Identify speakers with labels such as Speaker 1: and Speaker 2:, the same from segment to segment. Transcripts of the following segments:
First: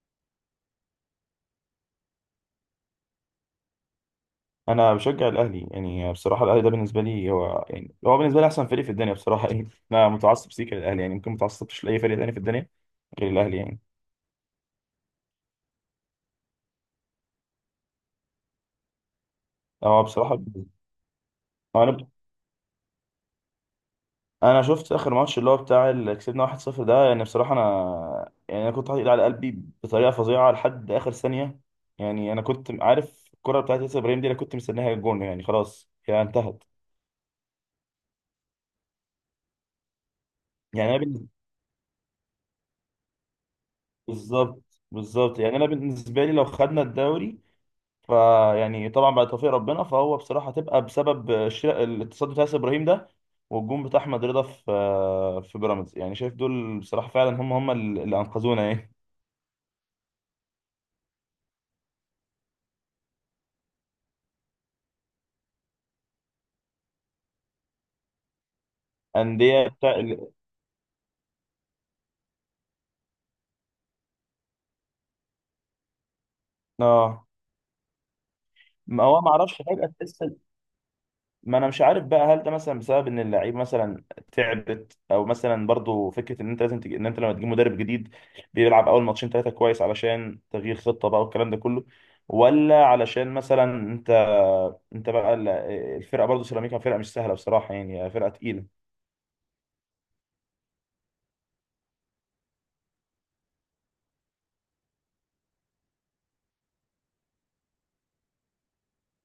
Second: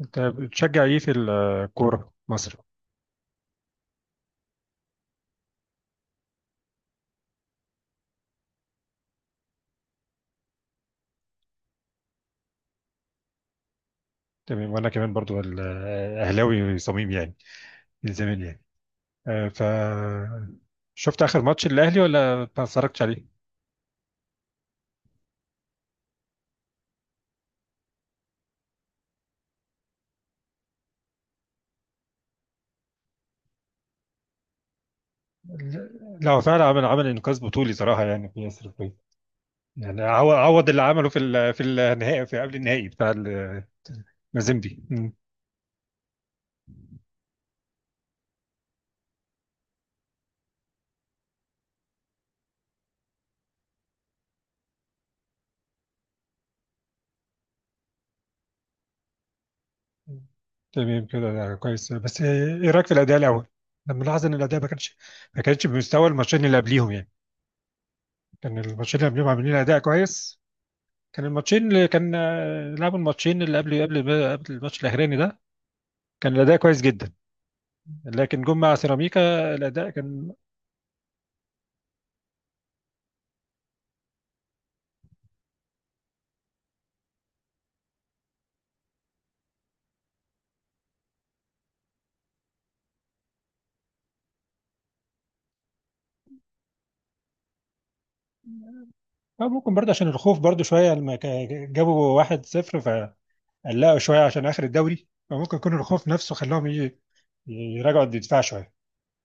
Speaker 1: انت بتشجع ايه في الكوره مصر؟
Speaker 2: انا بشجع الاهلي، يعني بصراحه الاهلي ده بالنسبه لي هو، يعني هو بالنسبه لي احسن فريق في الدنيا بصراحه. يعني انا متعصب سيكا للاهلي، يعني ممكن متعصبش لاي فريق تاني في الدنيا غير الاهلي. يعني
Speaker 1: تمام. وانا كمان برضو اهلاوي صميم يعني، من زمان يعني. آه، ف
Speaker 2: هو بصراحه
Speaker 1: شفت اخر ماتش الاهلي
Speaker 2: انا
Speaker 1: ولا ما اتفرجتش عليه؟
Speaker 2: انا شفت اخر ماتش اللي هو بتاع اللي كسبنا 1-0 ده. يعني بصراحه انا كنت حاطط ايدي على قلبي بطريقه فظيعه لحد اخر ثانيه. يعني انا كنت عارف الكره بتاعت ياسر ابراهيم دي، انا كنت مستنيها الجون، يعني
Speaker 1: لا،
Speaker 2: خلاص هي
Speaker 1: لا، هو فعلا
Speaker 2: انتهت.
Speaker 1: عمل انقاذ بطولي صراحه يعني في ياسر الفيل. يعني عوض اللي
Speaker 2: يعني انا
Speaker 1: عمله
Speaker 2: بال-
Speaker 1: في النهائي، في قبل النهائي بتاع
Speaker 2: بالظبط.
Speaker 1: المازيمبي. مم.
Speaker 2: بالظبط يعني انا بالنسبه لي لو خدنا الدوري فيعني طبعا بعد توفيق ربنا، فهو بصراحه تبقى بسبب الاتصال بتاع ياسر ابراهيم ده، والجون بتاع احمد رضا في في بيراميدز. يعني شايف دول بصراحه فعلا هم اللي انقذونا يعني.
Speaker 1: تمام كده، ده كويس، بس ايه رايك في الاداء الاول؟ انا ملاحظ ان الاداء ما كانش، بمستوى الماتشين اللي قبليهم يعني. كان الماتشين اللي قبليهم عاملين
Speaker 2: انديه
Speaker 1: اداء
Speaker 2: بتاع ال-
Speaker 1: كويس. كان الماتشين اللي كان، لعبوا، الماتشين اللي قبل الماتش الاخراني ده كان الاداء كويس جدا.
Speaker 2: اه
Speaker 1: لكن جم مع
Speaker 2: ما هو ما
Speaker 1: سيراميكا
Speaker 2: اعرفش فجاه
Speaker 1: الاداء
Speaker 2: تحس،
Speaker 1: كان.
Speaker 2: ما انا مش عارف بقى، هل ده مثلا بسبب ان اللعيب مثلا تعبت، او مثلا برضو فكره ان انت لازم تج... ان انت لما تجيب مدرب جديد بيلعب اول ماتشين ثلاثه كويس علشان تغيير خطه بقى والكلام ده كله، ولا علشان مثلا انت انت بقى الفرقه برضو. سيراميكا فرقه مش سهله بصراحه، يعني فرقه تقيله.
Speaker 1: ممكن برضه عشان الخوف برضه شويه لما جابوا 1-0 فقلقوا شويه عشان اخر الدوري، فممكن يكون الخوف نفسه خلاهم يراجعوا الدفاع شويه،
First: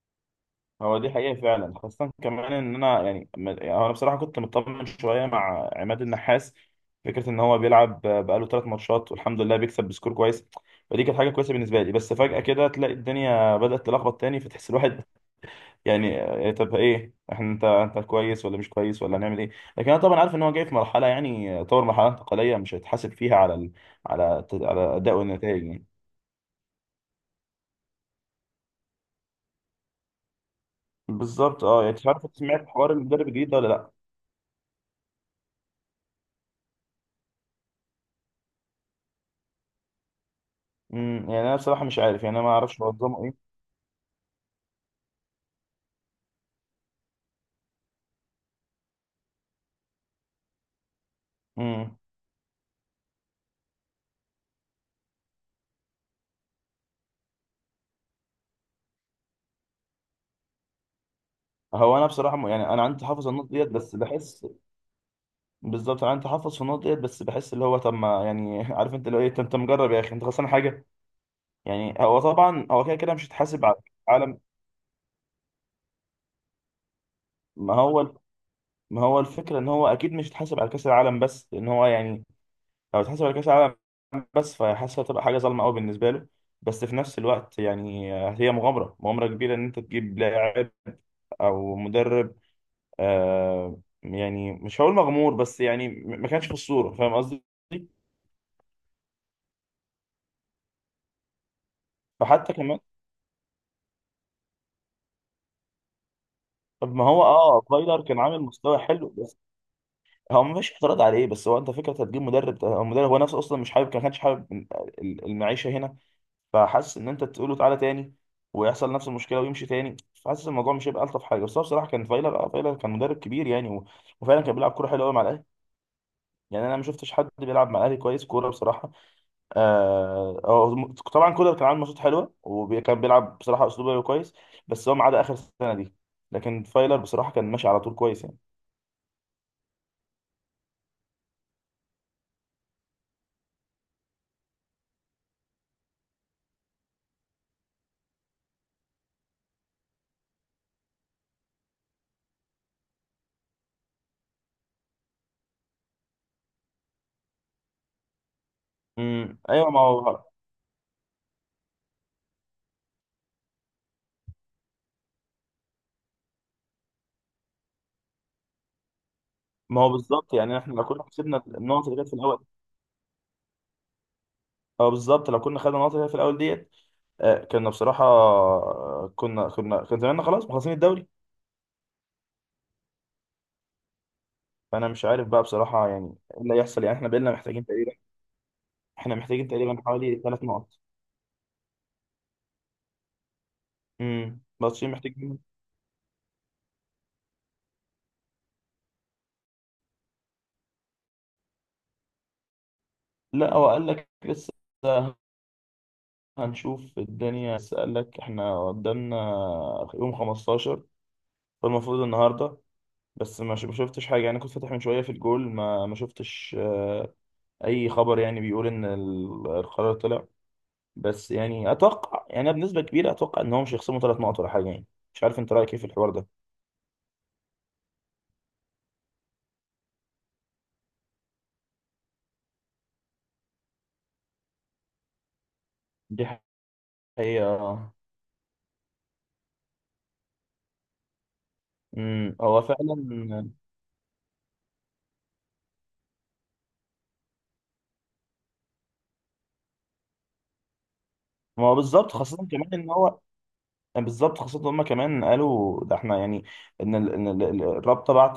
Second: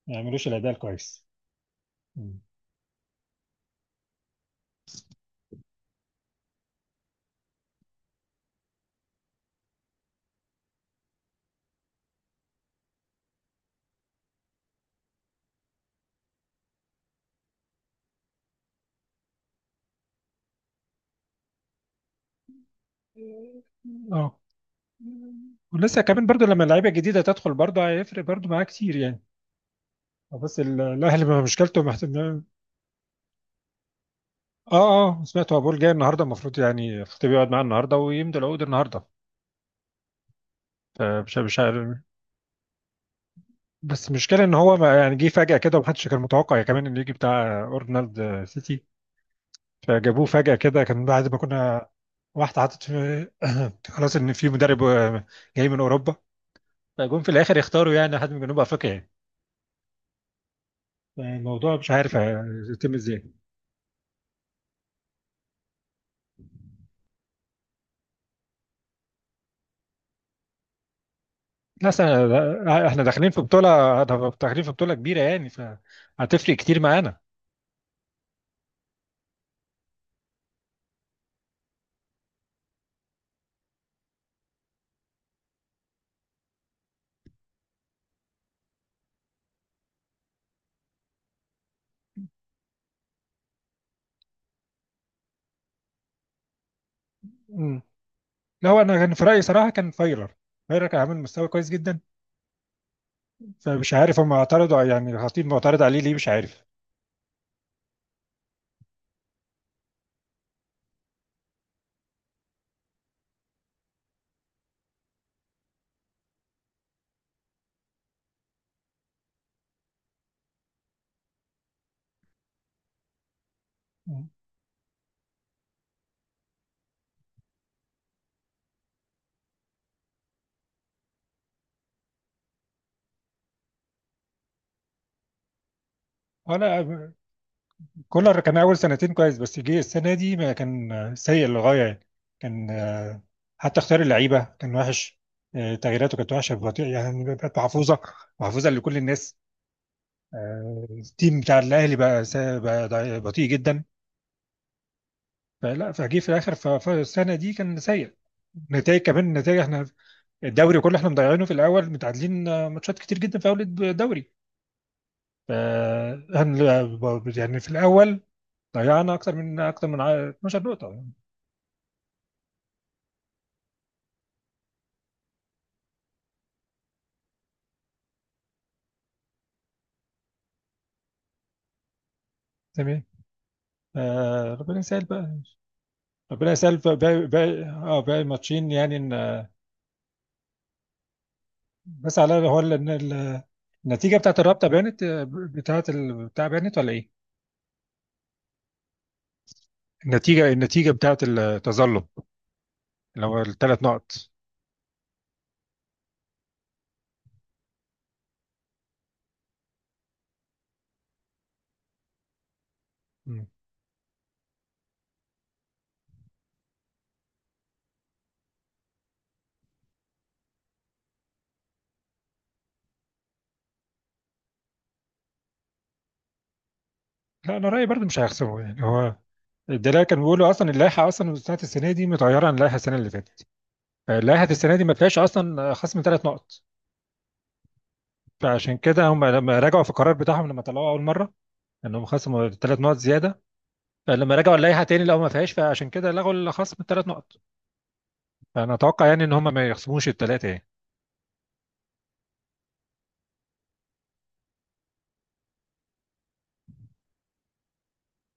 Speaker 1: ما يعملوش الاداء
Speaker 2: هو دي
Speaker 1: الكويس.
Speaker 2: حقيقة فعلا، خاصة
Speaker 1: مم.
Speaker 2: كمان إن أنا يعني أنا بصراحة كنت مطمن شوية مع عماد النحاس. فكرة إن هو بيلعب بقاله ثلاث ماتشات والحمد لله بيكسب بسكور كويس، فدي كانت حاجة كويسة بالنسبة لي، بس فجأة كده تلاقي الدنيا بدأت تلخبط تاني، فتحس الواحد يعني، طب إيه إحنا، أنت كويس ولا مش كويس ولا هنعمل إيه؟ لكن أنا طبعا عارف إن هو جاي في مرحلة، يعني آه، طور مرحلة انتقالية مش هيتحاسب فيها على
Speaker 1: اه،
Speaker 2: على أداء والنتائج يعني.
Speaker 1: ولسه كمان برضو لما اللعيبه الجديده تدخل برضو هيفرق برضو معاه كتير يعني. بس الاهلي ما
Speaker 2: بالظبط.
Speaker 1: مشكلته.
Speaker 2: أه يعني مش عارف، سمعت حوار المدرب الجديد ده ولا لأ؟
Speaker 1: اه. اه، سمعت، هو بول جاي النهارده، المفروض يعني الخطيب يقعد معاه النهارده ويمضي العقود النهارده، فمش
Speaker 2: يعني انا
Speaker 1: مش
Speaker 2: بصراحه
Speaker 1: عارف.
Speaker 2: مش عارف، يعني انا ما اعرفش منظمه ايه.
Speaker 1: بس المشكله ان هو ما يعني جه فجاه كده ومحدش كان متوقع يعني، كمان انه يجي بتاع اورنالد سيتي، فجابوه فجاه كده. كان بعد ما كنا
Speaker 2: امم
Speaker 1: واحده حاطط في خلاص ان في مدرب جاي من اوروبا، فجم في الاخر يختاروا يعني حد من جنوب افريقيا. يعني الموضوع مش
Speaker 2: هو انا
Speaker 1: عارف
Speaker 2: بصراحه انا
Speaker 1: هيتم
Speaker 2: عندي تحفظ
Speaker 1: ازاي.
Speaker 2: على النقط ديت، بس بحس، بالظبط انا عندي تحفظ في النقط ديت، بس بحس اللي هو طب ما يعني عارف انت اللي هو ايه؟ انت مجرب يا اخي، انت خسران حاجه؟ يعني
Speaker 1: بس
Speaker 2: هو طبعا هو كده
Speaker 1: احنا
Speaker 2: كده مش
Speaker 1: داخلين في
Speaker 2: هيتحاسب على كأس
Speaker 1: بطوله،
Speaker 2: العالم.
Speaker 1: داخلين في بطوله كبيره يعني، فهتفرق كتير معانا.
Speaker 2: ما هو ما هو الفكره ان هو اكيد مش هيتحاسب على كاس العالم، بس لان هو يعني لو اتحاسب على كاس العالم بس، فحاسس هتبقى حاجه ظالمه قوي بالنسبه له. بس في نفس الوقت يعني هي مغامره كبيره ان انت تجيب لاعب او مدرب. آه، يعني مش هقول مغمور، بس يعني ما كانش في الصورة، فاهم قصدي؟
Speaker 1: لا، هو انا كان في رايي صراحه كان فايلر. فايلر كان عامل مستوى كويس جدا.
Speaker 2: فحتى كمان،
Speaker 1: فمش عارف هم اعترضوا يعني الخطيب معترض عليه ليه، مش عارف.
Speaker 2: طب ما هو اه فايلر كان عامل مستوى حلو، بس هو ما فيش اعتراض عليه. بس هو انت فكره هتجيب مدرب، هو المدرب هو نفسه اصلا مش حابب، ما كانش حابب المعيشه هنا. فحاسس ان انت تقول له تعالى تاني، ويحصل نفس المشكله ويمشي تاني، فحاسس الموضوع مش هيبقى الطف حاجه. بس هو بصراحه كان فايلر، اه فايلر كان مدرب كبير يعني، وفعلا كان بيلعب كوره حلوه قوي مع الاهلي. يعني انا ما شفتش حد بيلعب مع الاهلي كويس كوره بصراحه. آه هو طبعا كولر كان عامل ماتشات حلوه، وكان بيلعب بصراحه اسلوب لعبه كويس، بس هو ما عدا اخر سنه دي. لكن فايلر
Speaker 1: ولا،
Speaker 2: بصراحه كان ماشي على طول كويس يعني.
Speaker 1: كولر كان اول سنتين كويس، بس جه السنه دي ما كان، سيء للغايه يعني. كان آه، حتى اختيار اللعيبه كان وحش. تغييراته كانت وحشه، بطيء يعني، بقت محفوظه، محفوظه لكل الناس. التيم بتاع الاهلي بقى بطيء جدا، فلا فجه في الاخر فالسنه دي كان سيء. نتائج كمان، نتائج
Speaker 2: ايوه ما
Speaker 1: احنا
Speaker 2: هو،
Speaker 1: الدوري كله احنا مضيعينه في الاول، متعادلين، ماتشات كتير جدا في اول الدوري. فهن يعني في الاول ضيعنا اكتر من
Speaker 2: ما هو بالظبط. يعني
Speaker 1: 12
Speaker 2: احنا لو
Speaker 1: نقطه
Speaker 2: كنا
Speaker 1: يعني.
Speaker 2: كسبنا النقط اللي كانت في الاول، اه بالظبط لو كنا خدنا النقط اللي كانت في الاول ديت، آه كنا بصراحه، كنا كان زماننا خلاص مخلصين الدوري.
Speaker 1: تمام. ربنا
Speaker 2: فانا
Speaker 1: يسهل
Speaker 2: مش عارف
Speaker 1: بقى.
Speaker 2: بقى بصراحه يعني ايه
Speaker 1: ربنا
Speaker 2: اللي
Speaker 1: يسهل
Speaker 2: هيحصل.
Speaker 1: بقى،
Speaker 2: يعني احنا
Speaker 1: باقي
Speaker 2: بقينا محتاجين تقريبا،
Speaker 1: باقي ماتشين يعني.
Speaker 2: احنا محتاجين تقريبا حوالي ثلاث نقط.
Speaker 1: بس على هو ال- إن ال- النتيجه بتاعت الرابطه
Speaker 2: ماتشين
Speaker 1: بانت،
Speaker 2: محتاجين.
Speaker 1: بتاع بانت، ولا ايه؟ النتيجه بتاعت التظلم، اللي هو
Speaker 2: لا هو
Speaker 1: الثلاث
Speaker 2: قال لك
Speaker 1: نقط
Speaker 2: لسه هنشوف الدنيا، اسألك احنا قدامنا يوم 15، فالمفروض النهارده، بس
Speaker 1: مم.
Speaker 2: ما شفتش حاجة يعني، كنت فاتح من شوية في الجول، ما ما شفتش أي خبر يعني بيقول إن القرار طلع. بس يعني أتوقع، يعني أنا بنسبة كبيرة أتوقع إن هو مش هيخصموا ثلاث نقط ولا حاجة يعني. مش عارف أنت رأيك إيه في الحوار ده.
Speaker 1: لا، انا رايي برضه مش هيخسروا يعني. هو ده كان بيقولوا، اصلا اللائحه اصلا بتاعت السنه دي متغيره عن اللائحه السنه اللي فاتت، فلائحه السنه دي ما فيهاش اصلا خصم
Speaker 2: دي
Speaker 1: 3 نقط.
Speaker 2: حقيقة آه.
Speaker 1: فعشان كده هم لما راجعوا في القرار بتاعهم لما طلعوه اول مره انهم
Speaker 2: أمم،
Speaker 1: خصموا
Speaker 2: هو
Speaker 1: ثلاث
Speaker 2: فعلا.
Speaker 1: نقط زياده، فلما رجعوا اللائحه تاني لقوا ما فيهاش، فعشان كده لغوا الخصم ال3 نقط. فانا اتوقع يعني ان هم ما يخصموش الثلاثه يعني.
Speaker 2: ما هو بالظبط، خاصة كمان إن هو، يعني بالظبط، خاصة إن هما كمان قالوا ده، احنا يعني ان الرابطة بعت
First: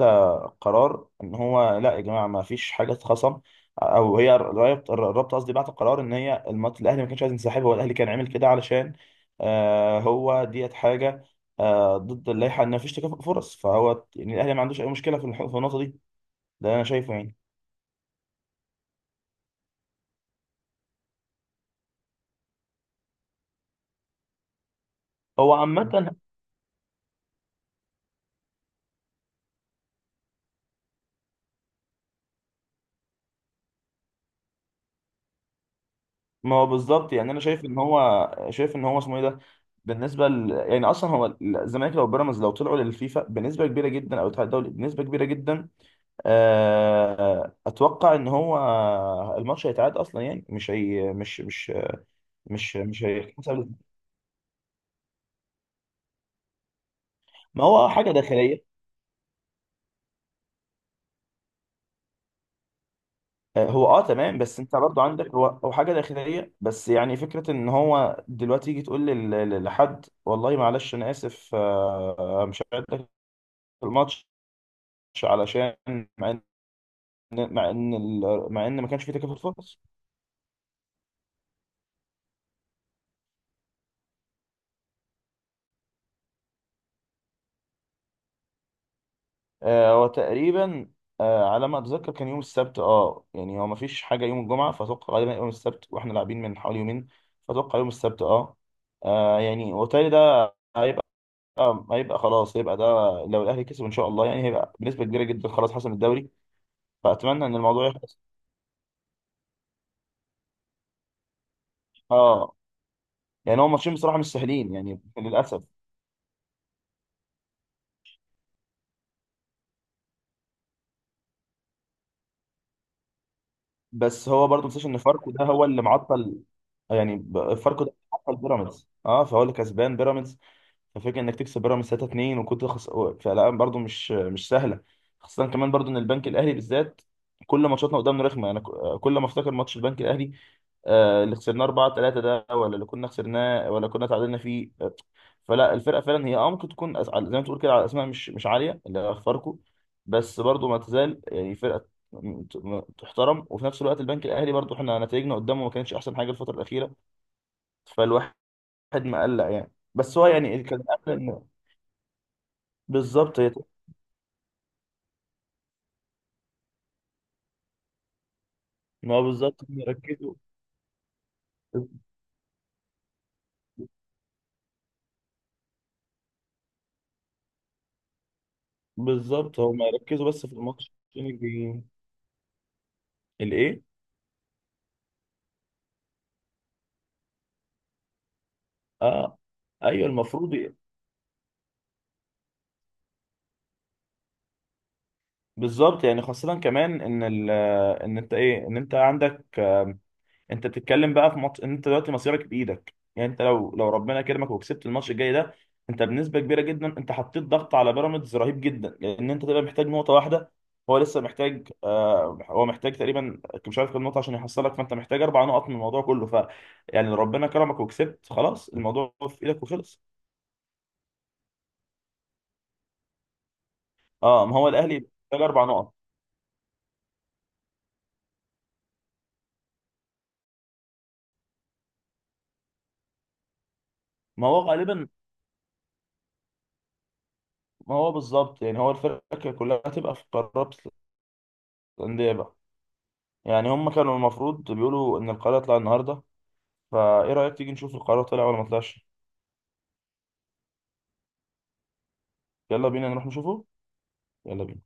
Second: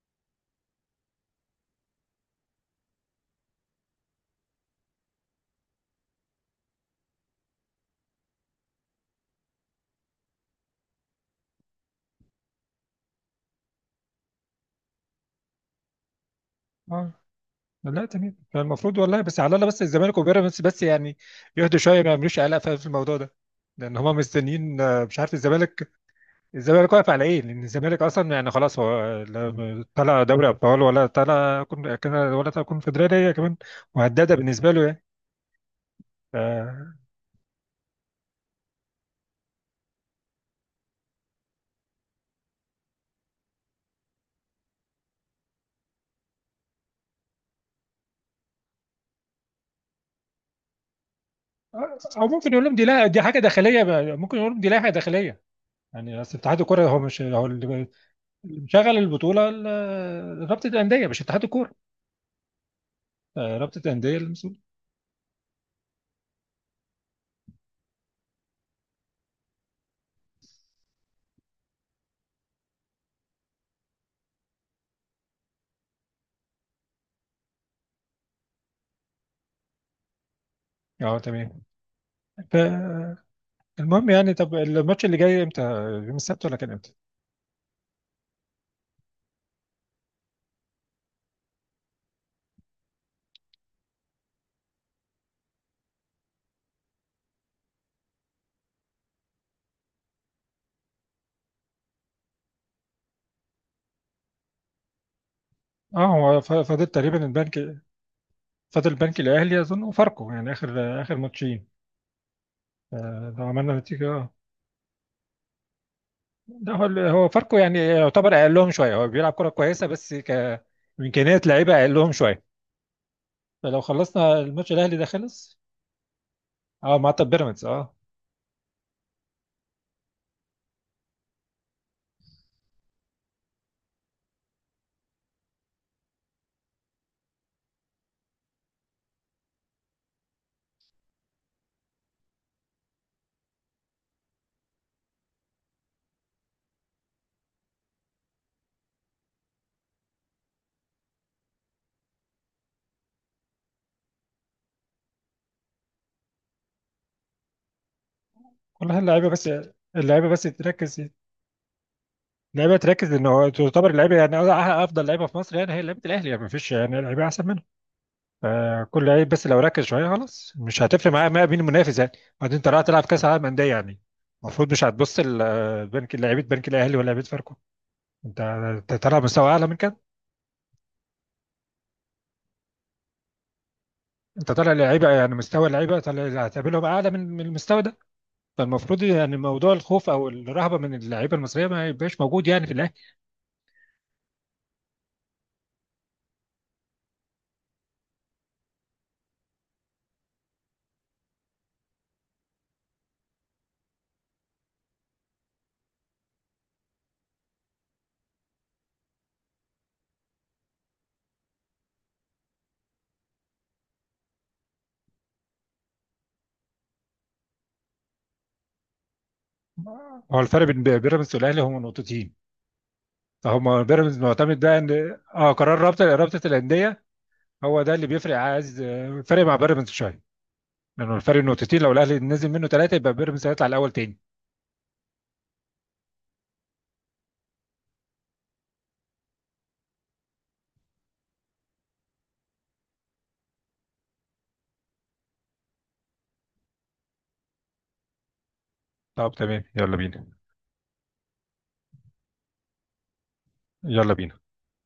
Speaker 2: قرار ان هو لا يا جماعة ما فيش حاجة اتخصم. او هي الرابطة، الرابطة قصدي، بعت قرار ان هي الماتش الاهلي ما كانش عايز ينسحب، هو الاهلي كان عامل كده علشان آه هو ديت حاجة آه ضد اللائحة، ان ما فيش تكافؤ فرص، فهو يعني الاهلي ما عندوش اي مشكلة في في النقطة دي، ده انا
Speaker 1: اه.
Speaker 2: شايفه يعني.
Speaker 1: لا، تمام، فالمفروض والله، بس على الله، بس الزمالك وبيراميدز بس يعني يهدوا شويه، ما يعملوش قلق في الموضوع ده، لان هم مستنيين. مش عارف
Speaker 2: هو
Speaker 1: الزمالك،
Speaker 2: عامة
Speaker 1: الزمالك واقف على ايه؟ لان الزمالك اصلا يعني خلاص، هو لا طلع دوري ابطال، ولا طلع ولا طلع كونفدراليه كمان، وهداده بالنسبه له يعني. ف-
Speaker 2: ما هو بالظبط، يعني انا شايف ان هو شايف ان هو اسمه ايه ده، يعني اصلا هو الزمالك لو بيراميدز، لو طلعوا للفيفا بنسبه كبيره جدا او الاتحاد الدولي بنسبه كبيره جدا، آه، اتوقع ان هو الماتش هيتعاد اصلا، يعني مش هي مش مش
Speaker 1: او ممكن يقول لهم
Speaker 2: مش
Speaker 1: دي،
Speaker 2: مش
Speaker 1: لا دي حاجه
Speaker 2: هيحسب.
Speaker 1: داخليه بقى، ممكن يقول لهم دي لائحه داخليه. يعني اصل اتحاد الكوره هو مش هو
Speaker 2: ما
Speaker 1: اللي،
Speaker 2: هو آه، حاجه داخليه.
Speaker 1: مشغل البطوله رابطه الانديه، مش اتحاد الكوره.
Speaker 2: آه،
Speaker 1: رابطه
Speaker 2: هو اه
Speaker 1: الانديه
Speaker 2: تمام،
Speaker 1: المسؤول.
Speaker 2: بس انت برضو عندك هو حاجه داخليه، بس يعني فكره ان هو دلوقتي يجي تقول لحد والله معلش انا اسف آه، مش هعد لك الماتش، علشان مع ان مع ان ما كانش في تكافل فرص.
Speaker 1: اه، تمام، فالمهم يعني طب الماتش اللي جاي امتى؟ يوم السبت، ولا كان امتى؟
Speaker 2: آه، هو تقريبا، آه، على ما اتذكر كان يوم السبت. اه يعني هو ما فيش حاجه يوم الجمعه، فاتوقع غالبا يوم السبت، واحنا لاعبين من حوالي يومين، فاتوقع يوم السبت اه. آه، يعني وبالتالي ده هيبقى، هيبقى خلاص هيبقى ده لو الاهلي كسب ان شاء الله، يعني هيبقى بنسبه كبيره جدا خلاص حسم
Speaker 1: اه،
Speaker 2: الدوري.
Speaker 1: هو فاضل تقريبا
Speaker 2: فاتمنى ان
Speaker 1: البنك،
Speaker 2: الموضوع يخلص.
Speaker 1: فاضل البنك الاهلي اظن وفاركو يعني، اخر اخر ماتشين.
Speaker 2: اه
Speaker 1: لو
Speaker 2: يعني هو
Speaker 1: عملنا
Speaker 2: ماتشين
Speaker 1: نتيجه.
Speaker 2: بصراحه مش
Speaker 1: اه.
Speaker 2: سهلين يعني للاسف.
Speaker 1: لا، هو، هو فاركو يعني يعتبر اقلهم شويه، هو بيلعب كره كويسه، بس امكانيات لعيبه اقلهم شويه، فلو
Speaker 2: بس
Speaker 1: خلصنا
Speaker 2: هو برضه
Speaker 1: الماتش
Speaker 2: مفيش،
Speaker 1: الاهلي
Speaker 2: ان
Speaker 1: ده
Speaker 2: فاركو ده
Speaker 1: خلص.
Speaker 2: هو اللي معطل،
Speaker 1: اه.
Speaker 2: يعني
Speaker 1: طب بيراميدز.
Speaker 2: فاركو ده
Speaker 1: اه.
Speaker 2: اللي معطل بيراميدز اه، فهو اللي كسبان بيراميدز. ففكرة انك تكسب بيراميدز 3-2 فالألعاب برضو مش سهله. خاصه كمان برضو ان البنك الاهلي بالذات كل ماتشاتنا قدامنا رخمه، انا كل ما افتكر ماتش البنك الاهلي آه، اللي خسرناه 4-3 ده، ولا اللي كنا خسرناه ولا كنا تعادلنا فيه آه، فلا الفرقه فعلا هي اه ممكن تكون زي ما تقول كده على اسماء مش عاليه اللي هي فاركو، بس برضو ما تزال يعني فرقه تحترم. وفي نفس الوقت البنك الاهلي برضو احنا نتائجنا قدامه ما كانتش احسن حاجه الفتره الاخيره، فالواحد
Speaker 1: كلها اللعيبه
Speaker 2: مقلق
Speaker 1: بس،
Speaker 2: يعني، بس هو
Speaker 1: اللعيبه بس
Speaker 2: يعني كان
Speaker 1: تركز، اللعيبه تركز، ان
Speaker 2: بالظبط
Speaker 1: هو
Speaker 2: هي.
Speaker 1: تعتبر اللعيبه يعني افضل لعيبه في مصر يعني، هي لعيبه الاهلي يعني، ما فيش يعني لعيبه احسن منها. كل
Speaker 2: ما هو
Speaker 1: لعيب بس لو
Speaker 2: بالظبط هم
Speaker 1: ركز شويه
Speaker 2: يركزوا
Speaker 1: خلاص، مش هتفرق معايا، مين المنافس يعني. بعدين انت رايح تلعب كاس عالم انديه يعني، المفروض مش هتبص بنك لعيبه، بنك الاهلي ولا لعيبه فاركو. انت طالع مستوى
Speaker 2: بالظبط
Speaker 1: اعلى من
Speaker 2: هم
Speaker 1: كده.
Speaker 2: يركزوا بس في الماتش الجاي. الايه؟
Speaker 1: انت طالع لعيبه، يعني مستوى اللعيبه طالع اللي هتقابلهم اعلى من المستوى ده، فالمفروض يعني
Speaker 2: اه
Speaker 1: موضوع
Speaker 2: ايوه
Speaker 1: الخوف او
Speaker 2: المفروض
Speaker 1: الرهبه من اللعيبه المصريه ما يبقاش موجود يعني في الاهلي.
Speaker 2: بالظبط يعني خاصة كمان ان ال، ان انت ايه، ان انت عندك، انت بتتكلم بقى في ماتش انت دلوقتي مصيرك بايدك، يعني انت لو لو ربنا كرمك وكسبت الماتش الجاي ده، انت بنسبه كبيره جدا انت حطيت ضغط على بيراميدز رهيب جدا، لان انت تبقى محتاج نقطه واحده. هو لسه محتاج آه هو محتاج تقريبا، مش عارف كام نقطه عشان يحصلك، فانت محتاج اربع نقط من الموضوع كله، ف يعني لو ربنا كرمك وكسبت خلاص الموضوع في ايدك وخلص.
Speaker 1: هو الفرق بين بيراميدز والاهلي هم نقطتين، فهم بيراميدز
Speaker 2: اه ما
Speaker 1: معتمد
Speaker 2: هو
Speaker 1: بقى
Speaker 2: الاهلي
Speaker 1: ان،
Speaker 2: محتاج اربع
Speaker 1: قرار
Speaker 2: نقط.
Speaker 1: رابطه، الانديه، هو ده اللي بيفرق، عايز فرق مع بيراميدز شويه، لأنه الفرق نقطتين، لو الاهلي نزل منه ثلاثه يبقى بيراميدز هيطلع الاول تاني.
Speaker 2: ما هو غالبا، ما هو بالظبط، يعني هو الفرقه كلها هتبقى في قرابه الانديه بقى. يعني هم كانوا المفروض بيقولوا ان القرار يطلع النهارده، فايه رأيك تيجي نشوف القرار طلع ولا ما طلعش؟
Speaker 1: طب تمام، يلا بينا،
Speaker 2: يلا بينا نروح نشوفه.
Speaker 1: يلا بينا.
Speaker 2: يلا بينا.